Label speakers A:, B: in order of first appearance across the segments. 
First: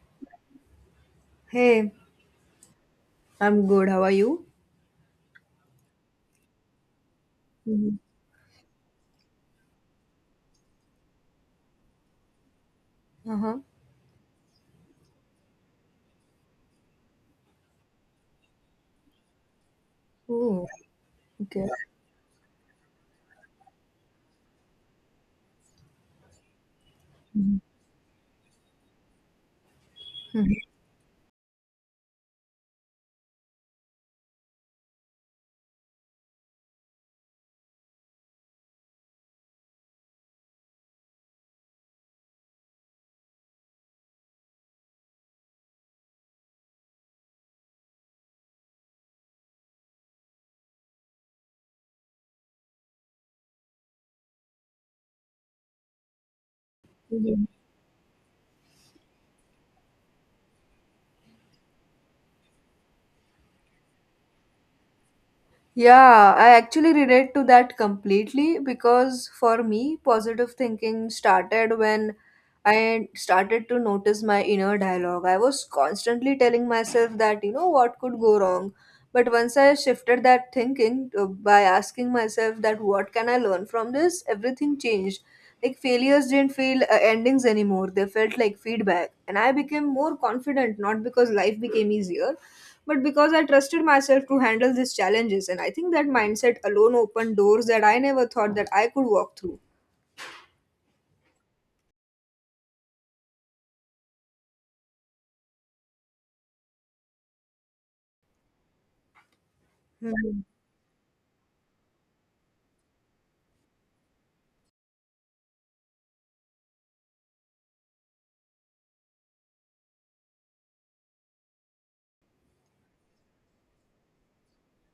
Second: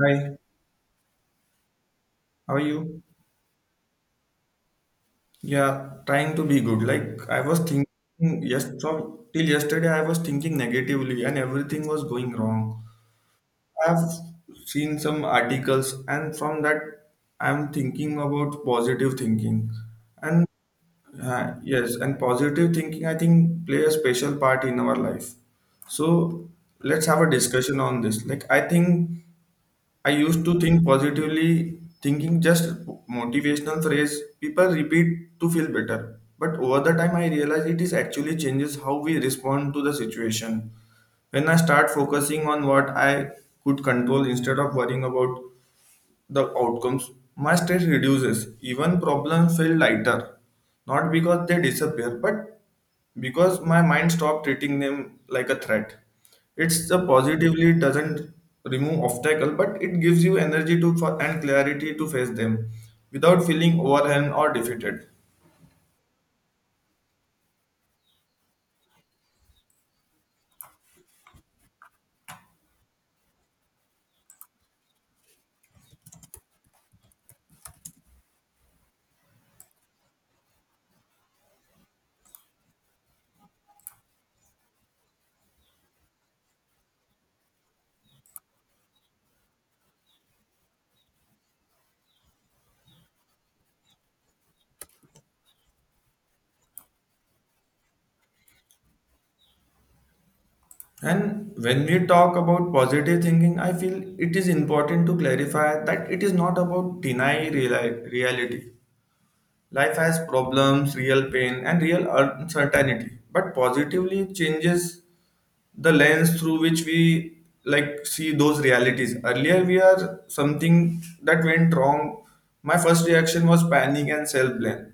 A: Hi,
B: Hey,
A: how are you?
B: I'm good. How are you?
A: Yeah, trying to be good. Like I was thinking
B: Mhm.
A: yes, so till yesterday I was thinking negatively and everything was going wrong.
B: Uh-huh.
A: I've seen some articles and from that I'm thinking about positive thinking. And
B: Oh, okay.
A: yes, and positive thinking I think play a special part in our life. So let's have a
B: Mhm.
A: discussion on this. Like I think I used to think positively, thinking just motivational phrase people repeat to feel better. But over the time, I realized it is actually changes how we respond to the situation. When I start focusing on what I could control instead of worrying about the outcomes, my stress reduces. Even problems feel lighter, not because they disappear, but because my mind stopped treating them like a threat. It's a
B: Mhm.
A: positively doesn't remove obstacle, but it gives you energy to for, and clarity to face them without feeling overwhelmed or defeated.
B: Yeah, I actually relate to that completely because for me, positive thinking started when I started to notice my inner dialogue. I was constantly telling myself that what could go wrong. But once I shifted that thinking by asking myself that what can I learn from this, everything changed. Like failures didn't feel endings anymore, they felt like feedback. And I became more confident, not because life became easier but because I trusted myself to handle these challenges. And I think that mindset alone opened doors that I never thought that I could walk through.
A: And when we talk about positive thinking, I feel it is important to clarify that it is not about deny reality. Life has
B: Hmm.
A: problems, real pain, and real uncertainty. But positively changes the lens through which we like see those realities. Earlier we are something that went wrong, my first reaction was panic and self blame.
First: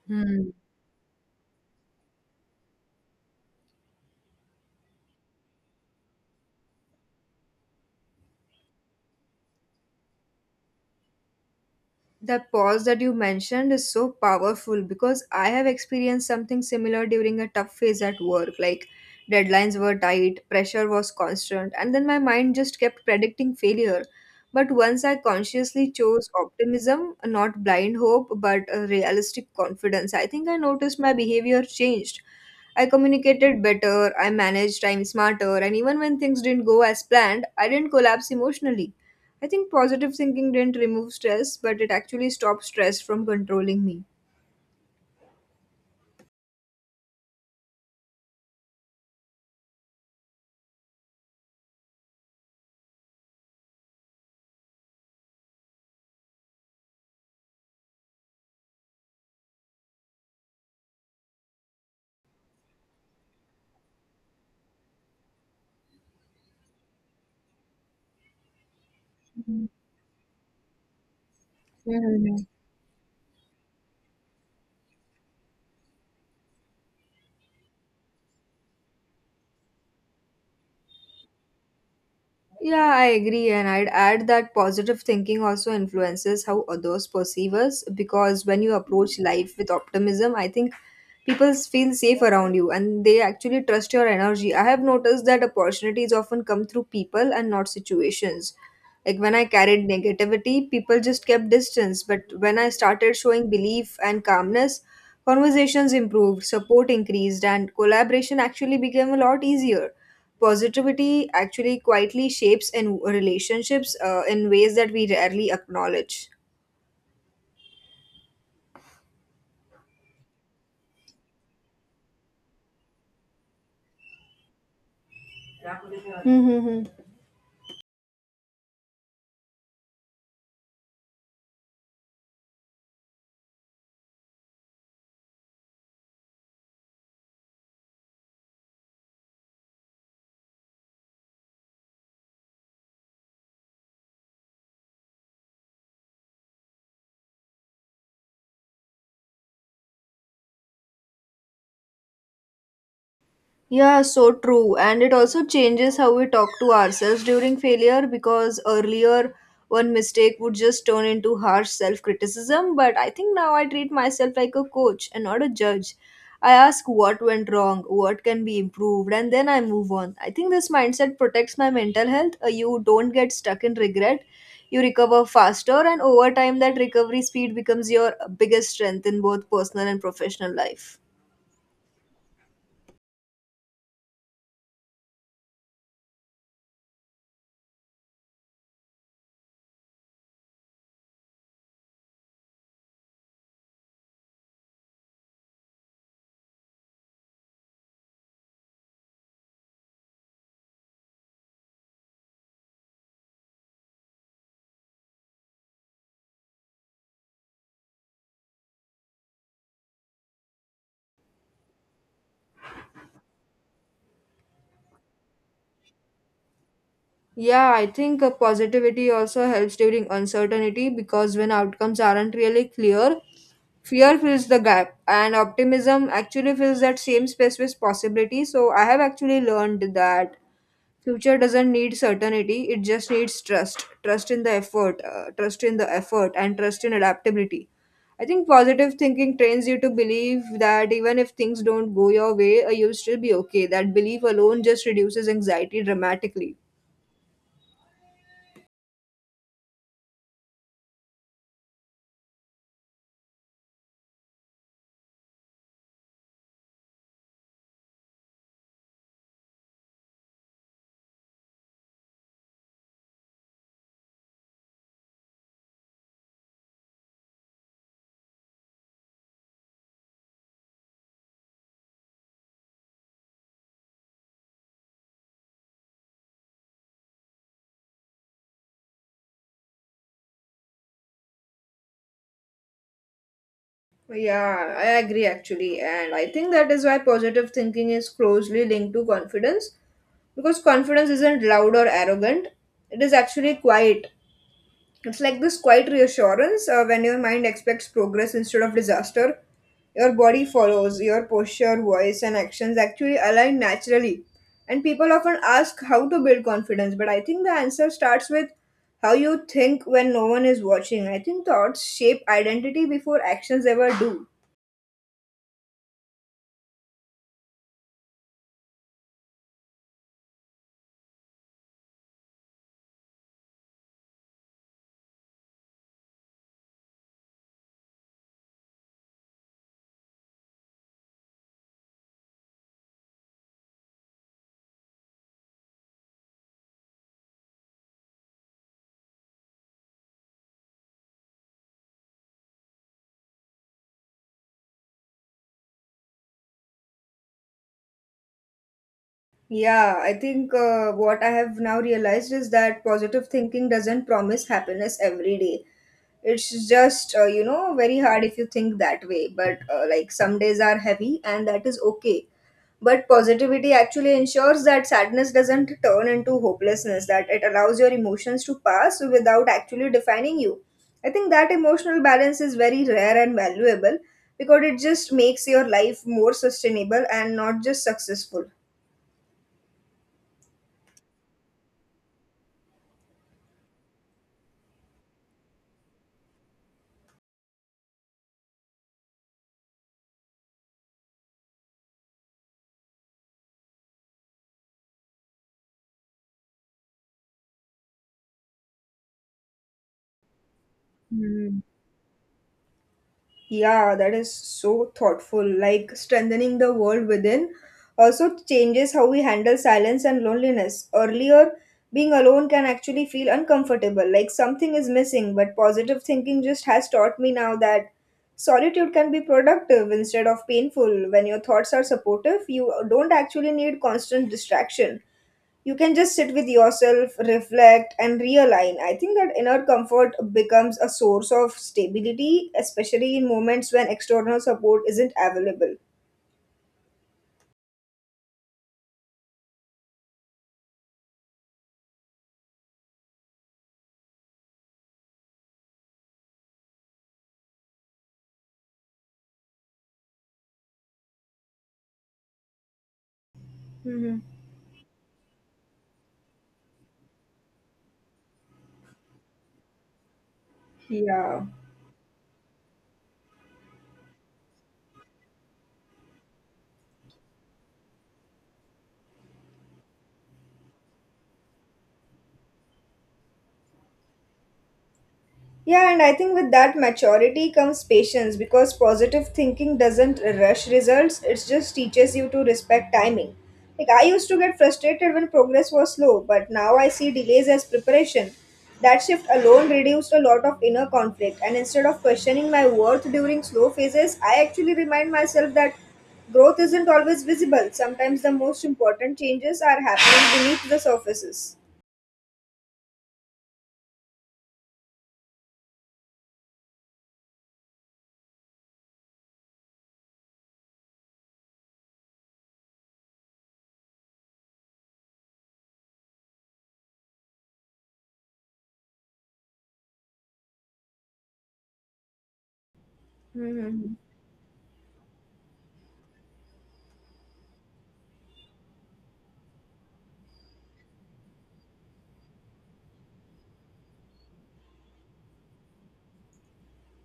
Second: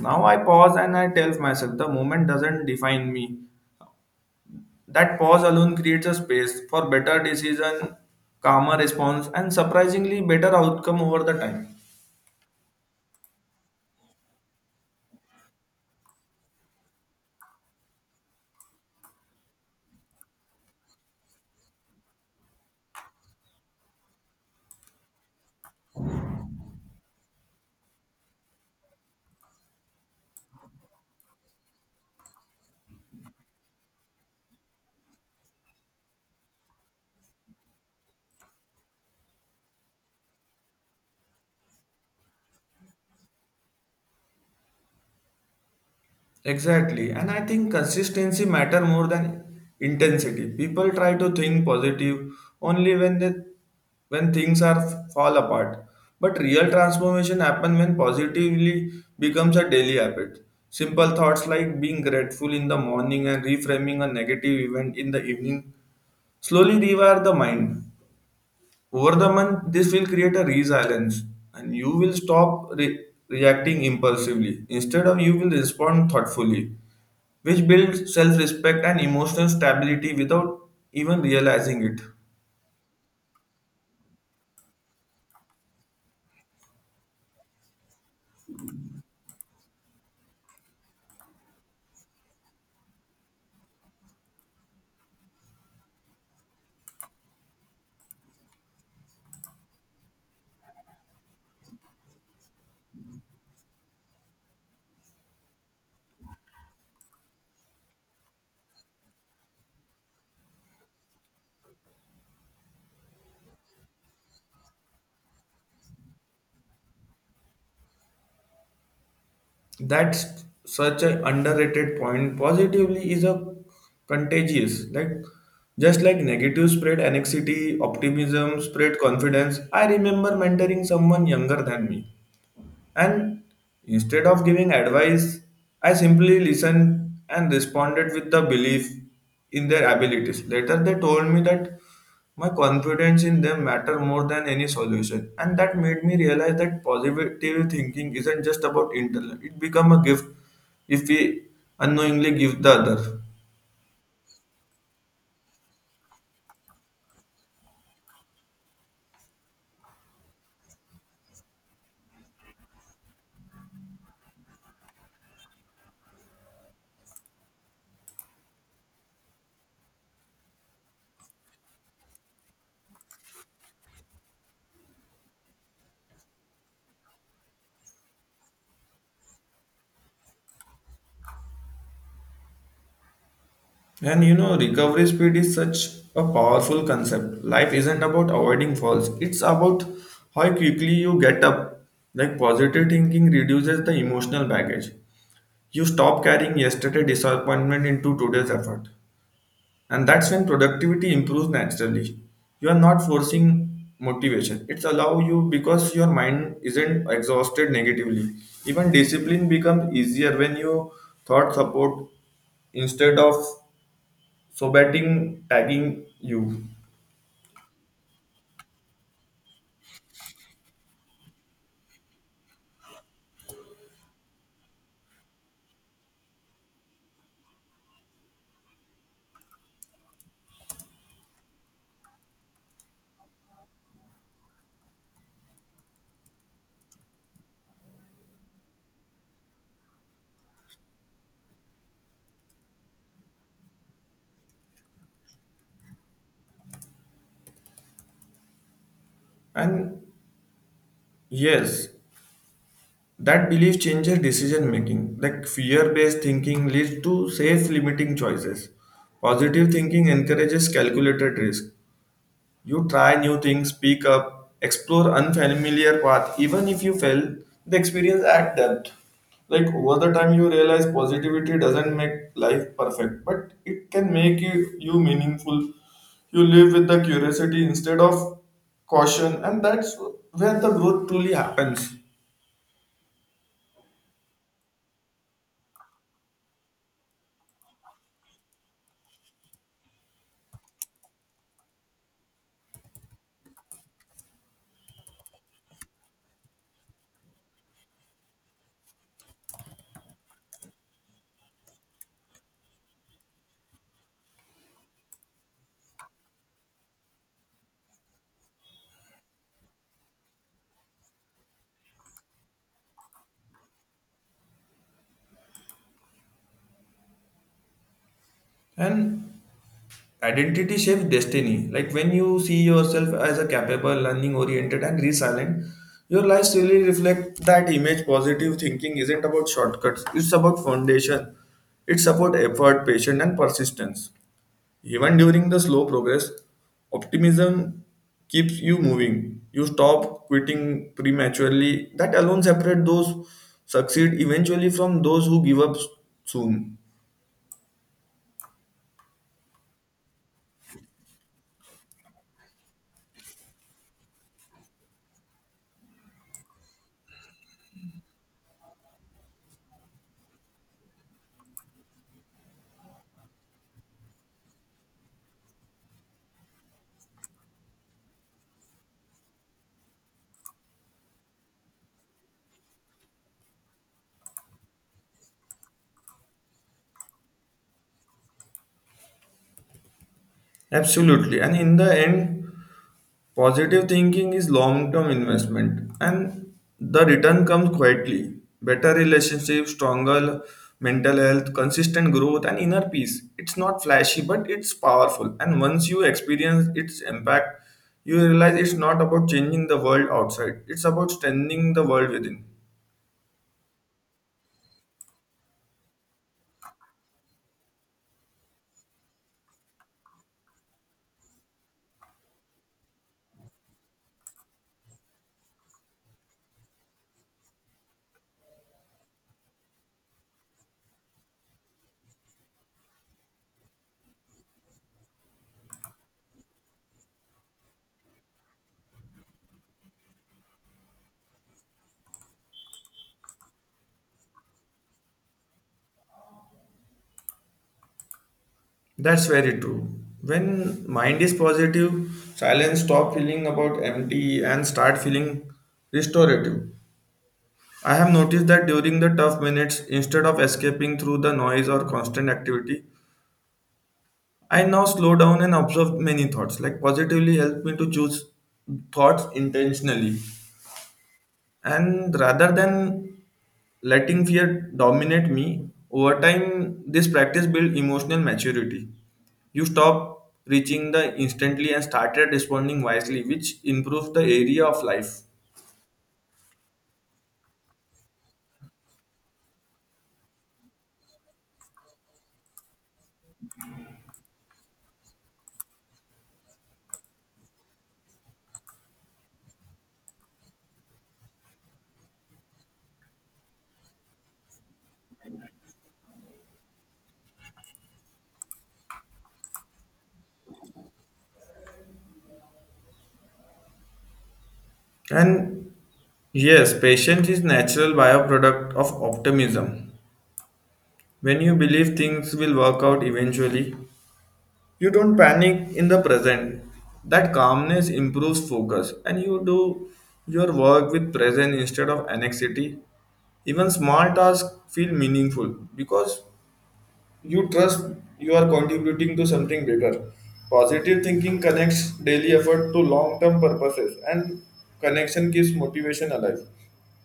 A: Now I
B: Hmm.
A: pause and I tell myself the moment doesn't define me. That pause alone creates a space for better decision, calmer response, and surprisingly better outcome over the time.
B: That pause that you mentioned is so powerful because I have experienced something similar during a tough phase at work. Like deadlines were tight, pressure was constant, and then my mind just kept predicting failure. But once I consciously chose optimism, not blind hope, but a realistic confidence, I think I noticed my behavior changed. I communicated better, I managed time smarter, and even when things didn't go as planned, I didn't collapse emotionally. I think positive thinking didn't remove stress, but it actually stopped stress from controlling me.
A: Exactly. And I think consistency matter more than intensity. People try to think positive only when they when things are fall apart. But real transformation happen when positively becomes a daily habit. Simple thoughts like being grateful in the morning and reframing a negative event in the evening slowly rewire the mind. Over the month, this will create a resilience and you will
B: Mhm.
A: stop reacting impulsively. Instead of you will respond thoughtfully, which builds self respect and emotional stability without even realizing it.
B: Yeah, I agree, and I'd add that positive thinking also influences how others perceive us because when you approach life with optimism, I think people feel safe around you and they actually trust your energy. I have noticed that opportunities often come through people and not situations. Like when I carried negativity, people just kept distance, but when I started showing belief and calmness, conversations improved, support increased, and collaboration actually became a lot easier. Positivity actually quietly shapes in relationships in ways that we rarely acknowledge.
A: That's such an underrated point. Positively is a contagious, like just like negative spread
B: Mm-hmm.
A: anxiety, optimism spread confidence. I remember mentoring someone younger than me. And instead of giving advice, I simply listened and responded with the belief in their abilities. Later, they told me that my confidence in them matter more than any solution, and that made me realize that positive thinking isn't just about intellect. It become a gift if we unknowingly give the other.
B: Yeah, so true. And it also changes how we talk to ourselves during failure because earlier one mistake would just turn into harsh self criticism. But I think now I treat myself like a coach and not a judge. I ask what went wrong, what can be improved, and then I move on. I think this mindset protects my mental health. You don't get stuck in regret. You recover faster, and over time, that recovery speed becomes your biggest strength in both personal and professional life.
A: And you know, recovery speed is such a powerful concept. Life isn't about avoiding falls, it's about how quickly you get up. Like positive thinking reduces the emotional baggage. You stop carrying yesterday disappointment into today's effort. And that's when productivity improves naturally. You are not forcing motivation. It's allow you because your mind isn't exhausted negatively. Even discipline becomes easier when you thought support instead of so betting tagging you.
B: Yeah, I think positivity also helps during uncertainty because when outcomes aren't really clear, fear fills the gap and optimism actually fills that same space with possibility. So I have actually learned that future doesn't need certainty, it just needs trust. Trust in the effort, trust in the effort and trust in adaptability. I think positive thinking trains you to believe that even if things don't go your way, you'll still be okay. That belief alone just reduces anxiety dramatically.
A: And yes, that belief changes decision making, like fear based thinking leads to safe limiting choices. Positive thinking encourages calculated risk. You try new things, speak up, explore unfamiliar path, even if you fail, the experience add depth. Like over the time you realize positivity doesn't make life perfect, but it can make you, you meaningful. You live with the curiosity instead of caution, and that's where the growth truly happens.
B: Yeah, I agree actually. And I think that is why positive thinking is closely linked to confidence because confidence isn't loud or arrogant, it is actually quiet. It's like this quiet reassurance when your mind expects progress instead of disaster. Your body follows, your posture, voice, and actions actually align naturally. And people often ask how to build confidence, but I think the answer starts with how you think when no one is watching. I think thoughts shape identity before actions ever do.
A: And identity shapes destiny. Like when you see yourself as a capable, learning oriented, and resilient, your life really reflects that image. Positive thinking isn't about shortcuts, it's about foundation. It's about effort, patience, and persistence. Even during the slow progress, optimism keeps you moving. You stop quitting prematurely. That alone separates those succeed eventually from those who give up soon.
B: Yeah, I think what I have now realized is that positive thinking doesn't promise happiness every day. It's just, very hard if you think that way. But like some days are heavy and that is okay. But positivity actually ensures that sadness doesn't turn into hopelessness, that it allows your emotions to pass without actually defining you. I think that emotional balance is very rare and valuable because it just makes your life more sustainable and not just successful.
A: Absolutely. And in the end, positive thinking is long term investment and the return comes quietly. Better relationships, stronger mental health, consistent growth, and inner peace. It's not flashy, but it's powerful. And once you experience its impact, you realize it's not about changing the world outside, it's about
B: Hmm.
A: strengthening the world within.
B: Yeah, that is so thoughtful. Like strengthening the world within also changes how we handle silence and loneliness. Earlier, being alone can actually feel uncomfortable, like something is missing, but positive thinking just has taught me now that solitude can be productive instead of painful. When your thoughts are supportive, you don't actually need constant distraction. You can just sit with yourself, reflect, and realign. I think that inner comfort becomes a source of stability, especially in moments when external support isn't available.
A: That's very true. When mind is positive, silence stop feeling about empty and start feeling restorative. I have noticed that during the tough minutes, instead of escaping through the noise or constant activity,
B: Hmm.
A: I now slow down and observe many thoughts, like positively help me to choose thoughts intentionally.
B: Yeah.
A: And rather than letting fear dominate me, over time, this practice builds emotional maturity. You stop reaching the instantly and started responding wisely, which improves the area of life.
B: Yeah, and I think with that maturity comes patience because positive thinking doesn't rush results, it just teaches you to respect timing. Like, I used to get frustrated when progress was slow, but now I see delays as preparation. That shift alone reduced a lot of inner conflict, and instead of questioning my worth during slow phases, I actually remind myself that growth isn't always visible. Sometimes the most important changes are happening beneath the surfaces.
A: And yes, patience is natural byproduct of optimism. When you believe things will work out eventually, you don't panic in the present. That calmness improves focus and you do your work with present instead of anxiety. Even
B: Hmm.
A: small tasks feel meaningful because you trust you are contributing to something bigger. Positive thinking connects daily effort to long term purposes and connection keeps motivation alive.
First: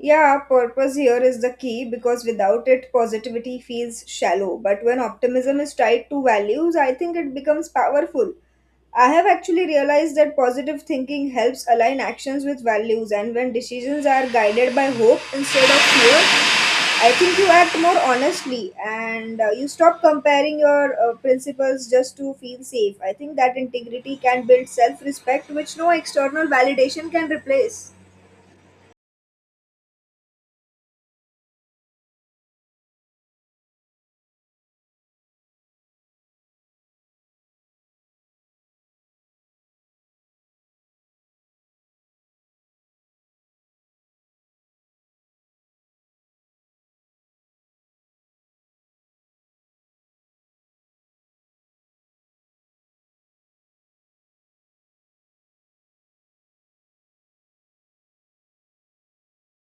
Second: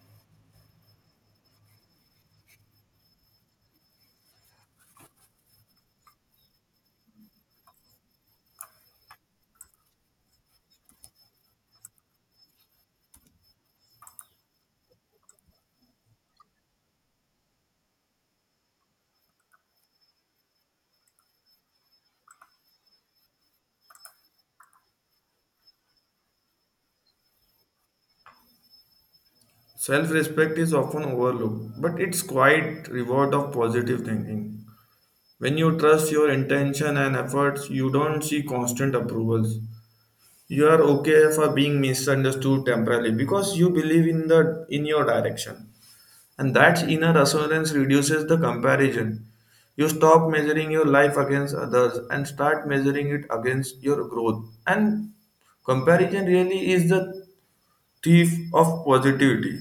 B: Yeah, purpose here is the key because without it, positivity feels shallow. But when optimism is tied to values, I think it becomes powerful. I have actually realized that positive thinking helps align actions with values, and when decisions are guided by hope instead of fear, I think you act more honestly and you stop comparing your principles just to feel safe. I think that integrity can build self respect, which no external validation can replace.
A: Self respect is often overlooked, but it's quite reward of positive thinking. When you trust your intention and efforts, you don't see constant approvals. You are okay for being misunderstood temporarily because you believe in the in your direction. And that inner assurance reduces the comparison. You stop measuring your life against others and start measuring it against your growth. And comparison really is the thief of positivity.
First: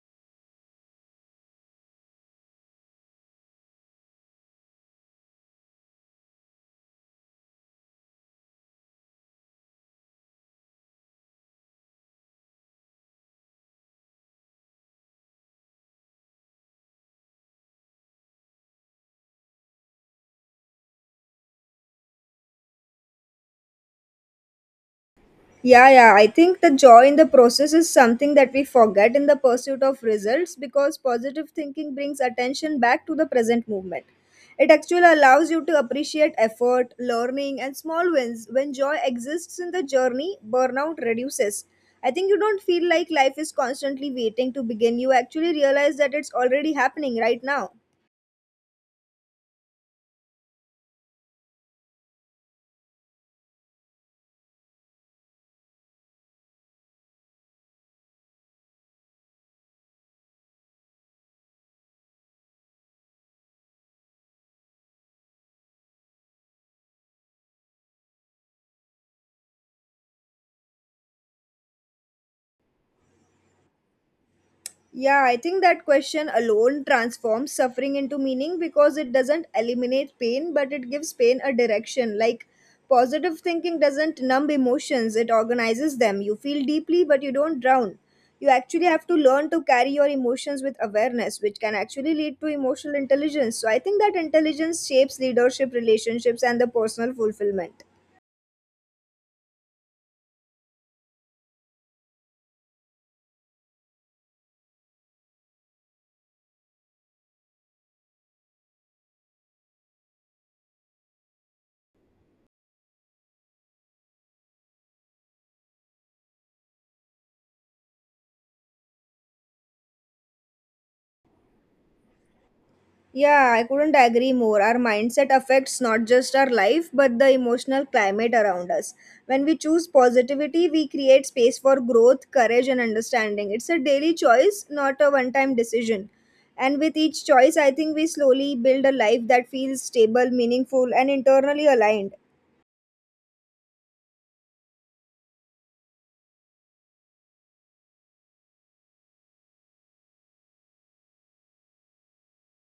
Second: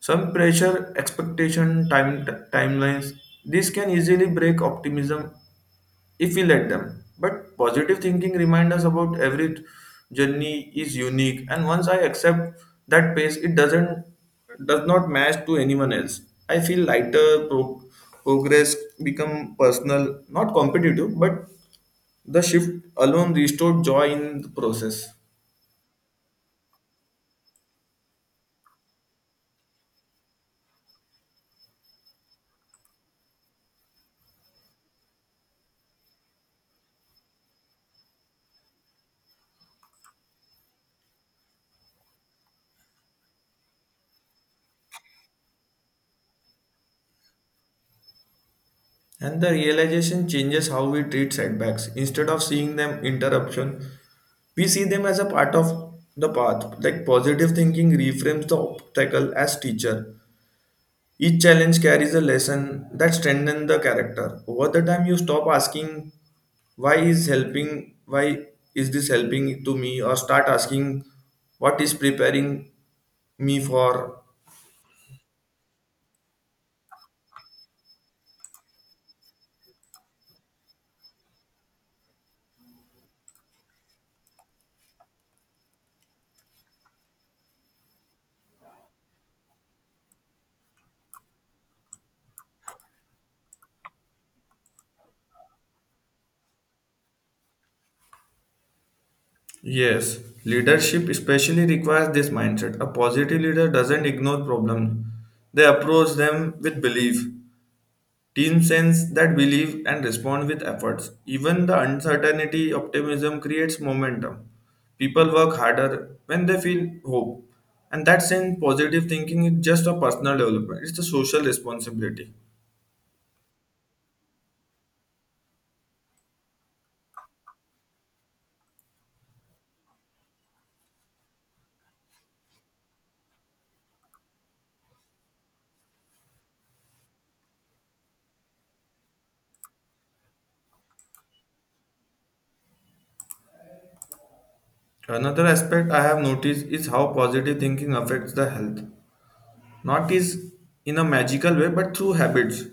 A: Some pressure, expectation, timelines. This can easily break optimism if we let them. But positive thinking reminds us about every journey is unique, and once I accept that pace, it doesn't does not match to anyone else. I feel lighter. Progress become personal, not competitive, but the shift alone restored joy in the process.
B: Yeah, yeah. I think the joy in the process is something that we forget in the pursuit of results because positive thinking brings attention back to the present movement. It actually allows you to appreciate effort, learning, and small wins. When joy exists in the journey, burnout reduces. I think you don't feel like life is constantly waiting to begin. You actually realize that it's already happening right now.
A: And the realization changes how we treat setbacks. Instead of seeing them interruption, we see them as a part of the path. Like positive thinking reframes the obstacle as teacher. Each challenge carries a lesson that strengthens the character. Over the time, you stop asking why is helping, why is this helping to me, or start asking what is preparing me for.
B: Yeah, I think that question alone transforms suffering into meaning because it doesn't eliminate pain, but it gives pain a direction. Like positive thinking doesn't numb emotions, it organizes them. You feel deeply, but you don't drown. You actually have to learn to carry your emotions with awareness, which can actually lead to emotional intelligence. So I think that intelligence shapes leadership, relationships, and the personal fulfillment.
A: Yes, leadership especially requires this mindset. A positive leader doesn't ignore problems; they approach them with belief. Team sense that believe and respond with efforts. Even the uncertainty, optimism creates momentum. People work harder when they feel hope. And that sense, positive thinking is just a personal development, it's a social responsibility.
B: Yeah, I couldn't agree more. Our mindset affects not just our life, but the emotional climate around us. When we choose positivity, we create space for growth, courage, and understanding. It's a daily choice, not a one time decision. And with each choice, I think we slowly build a life that feels stable, meaningful, and internally aligned.
A: Another aspect I have noticed is how positive thinking affects the health. Not is in a magical way, but through habits.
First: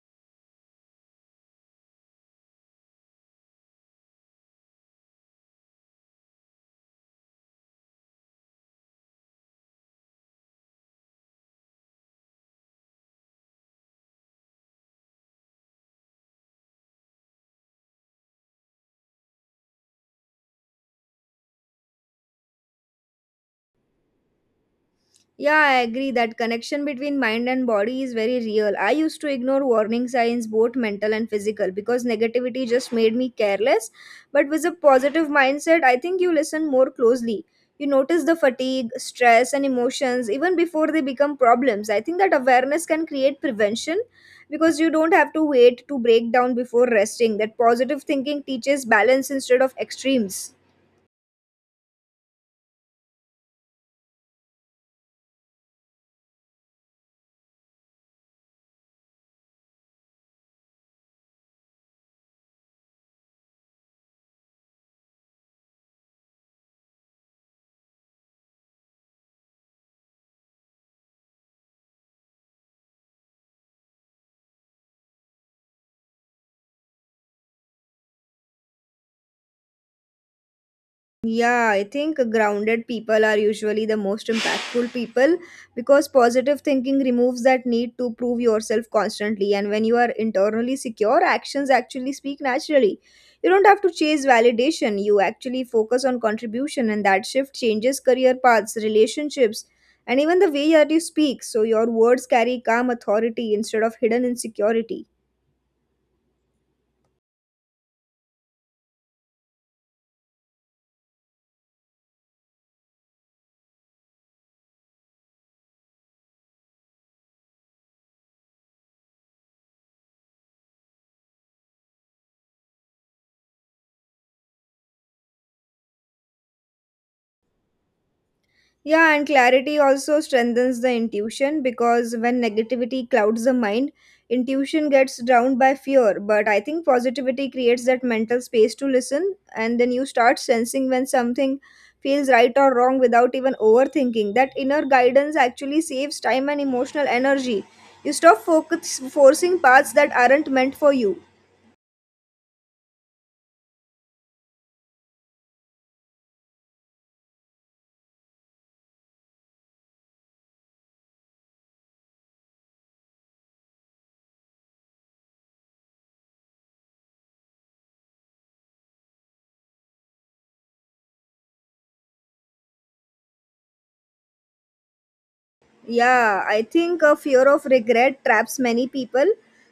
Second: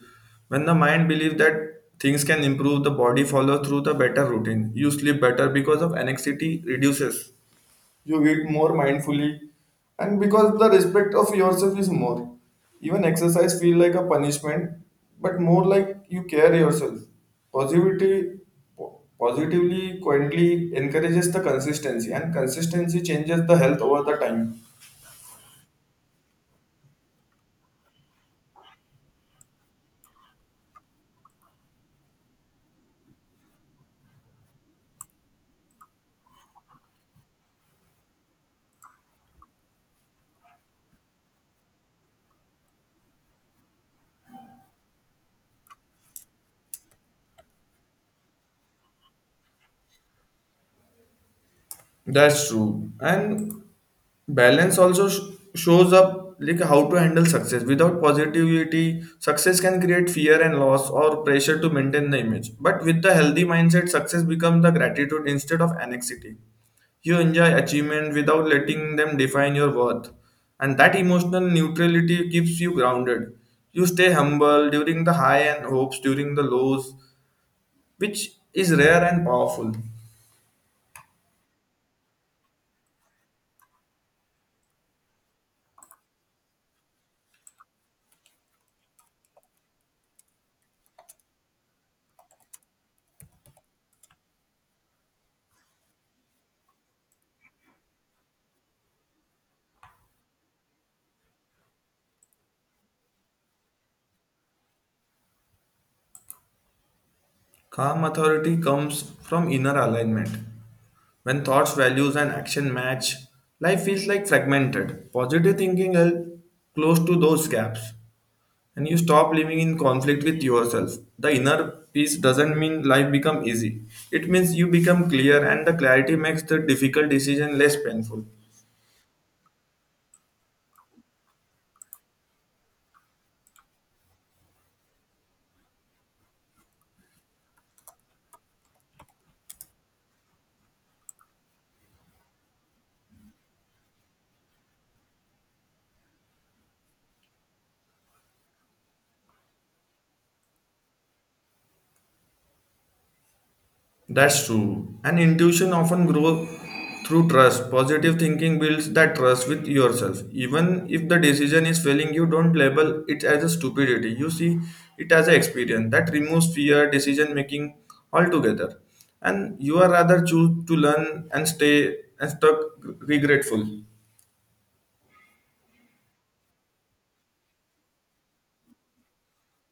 A: When the mind believes that things can improve, the body follows through the better routine. You sleep better because of anxiety reduces, you eat more mindfully and because the respect of yourself is more, even exercise feel like a punishment but more like you care yourself. Positivity positively quietly encourages the consistency and consistency changes the health over the time.
B: Yeah, I agree that connection between mind and body is very real. I used to ignore warning signs, both mental and physical, because negativity just made me careless. But with a positive mindset, I think you listen more closely. You notice the fatigue, stress, and emotions even before they become problems. I think that awareness can create prevention because you don't have to wait to break down before resting. That positive thinking teaches balance instead of extremes.
A: That's true. And balance also shows up like how to handle success. Without positivity success can create fear and loss or pressure to maintain the image, but with the healthy mindset success becomes the gratitude instead of anxiety. You enjoy achievement without letting them define your worth, and that emotional neutrality keeps you grounded. You stay humble during the high and hopes during the lows, which is rare and powerful.
B: Yeah, I think grounded people are usually the most impactful people because positive thinking removes that need to prove yourself constantly. And when you are internally secure, actions actually speak naturally. You don't have to chase validation, you actually focus on contribution, and that shift changes career paths, relationships, and even the way that you speak. So your words carry calm authority instead of hidden insecurity.
A: Calm authority comes from inner alignment. When thoughts, values, and action match, life feels like fragmented. Positive thinking helps close to those gaps, and you stop living in conflict with yourself. The inner peace doesn't mean life become easy. It means you become clear, and the clarity makes the difficult decision less painful.
B: Yeah, and clarity also strengthens the intuition because when negativity clouds the mind, intuition gets drowned by fear. But I think positivity creates that mental space to listen, and then you start sensing when something feels right or wrong without even overthinking. That inner guidance actually saves time and emotional energy. You stop forcing paths that aren't meant for you.
A: That's true. And intuition often grows through trust. Positive thinking builds that trust with yourself. Even if the decision is failing, you don't label it as a stupidity. You see it as an experience that removes fear, decision making altogether. And you are rather choose to learn and stay and stuck regretful.
B: Yeah, I think a fear of regret traps many people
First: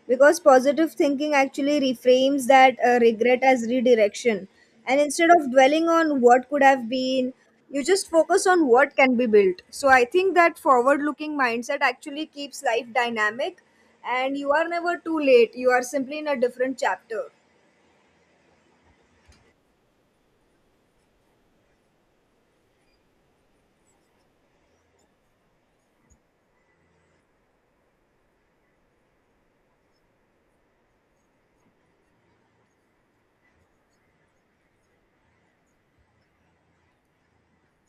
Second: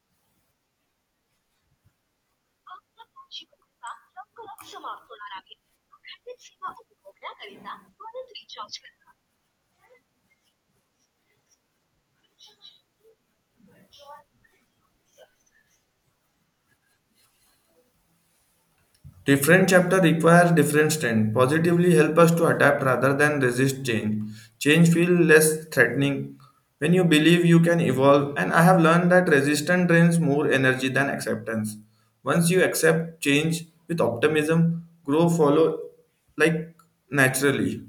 B: because positive thinking actually reframes that regret as redirection. And instead of dwelling on what could have been, you just focus on what can be built. So I think that forward looking mindset actually keeps life dynamic and you are never too late. You are simply in a different chapter.
A: Different chapter requires different strength. Positively help us to adapt rather than resist change. Change feel less threatening when you believe you can evolve. And I have learned that resistance drains more energy than acceptance. Once you accept change with optimism, grow follow like naturally.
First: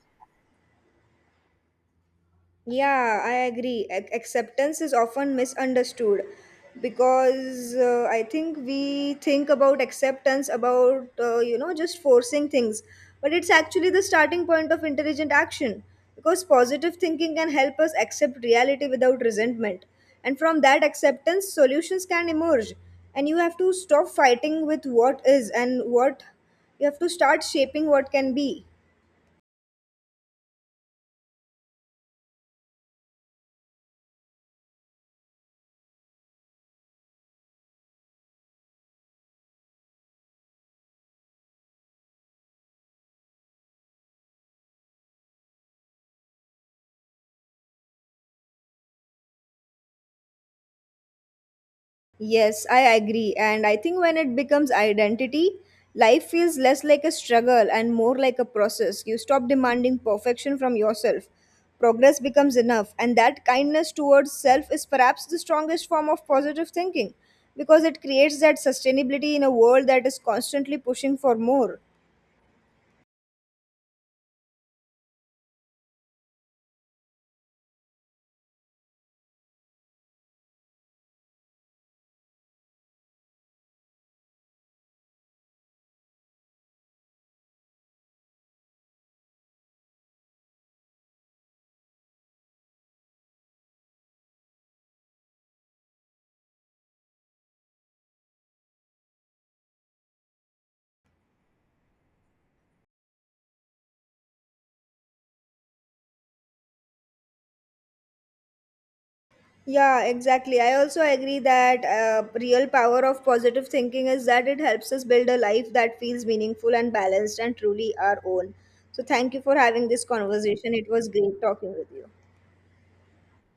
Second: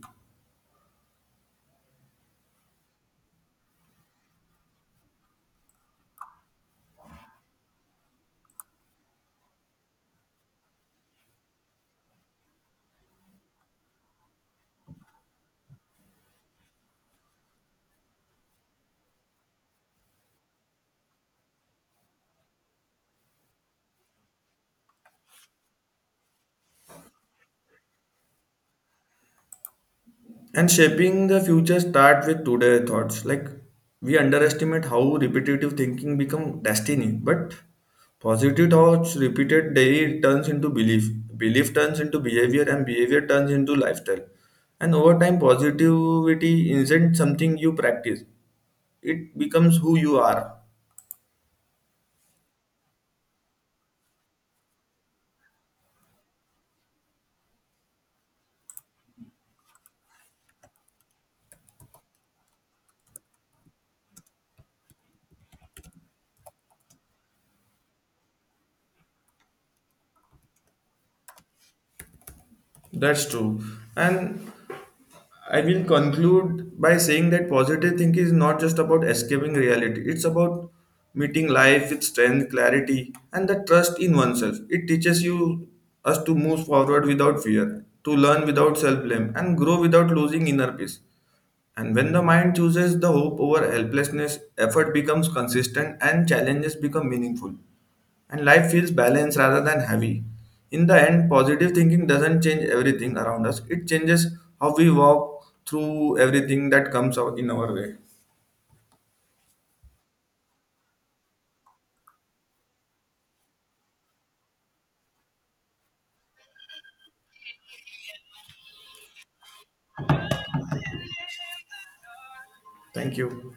B: Yeah, I agree. Acceptance is often misunderstood because I think we think about acceptance about just forcing things. But it's actually the starting point of intelligent action because positive thinking can help us accept reality without resentment. And from that acceptance, solutions can emerge. And you have to stop fighting with what is and what you have to start shaping what can be.
A: And shaping the future start with today thoughts. Like we underestimate how repetitive thinking become destiny, but positive thoughts repeated daily turns into belief. Belief turns into behavior and behavior turns into lifestyle. And over time positivity isn't something you practice. It becomes who you are.
B: Yes, I agree. And I think when it becomes identity, life feels less like a struggle and more like a process. You stop demanding perfection from yourself. Progress becomes enough. And that kindness towards self is perhaps the strongest form of positive thinking because it creates that sustainability in a world that is constantly pushing for more.
A: That's true. And I will conclude by saying that positive thinking is not just about escaping reality, it's about meeting life with strength, clarity, and the trust in oneself. It teaches you us to move forward without fear, to learn without self blame, and grow without losing inner peace. And when the mind chooses the hope over helplessness, effort becomes consistent and challenges become meaningful and life feels balanced rather than heavy. In the end, positive thinking doesn't change everything around us, it changes how we walk through everything that comes out in our way.
B: Yeah, exactly. I also agree that real power of positive thinking is that it helps us build a life that feels meaningful and balanced and truly our own. So thank you for having this conversation. It was great talking with you.
A: Thank you.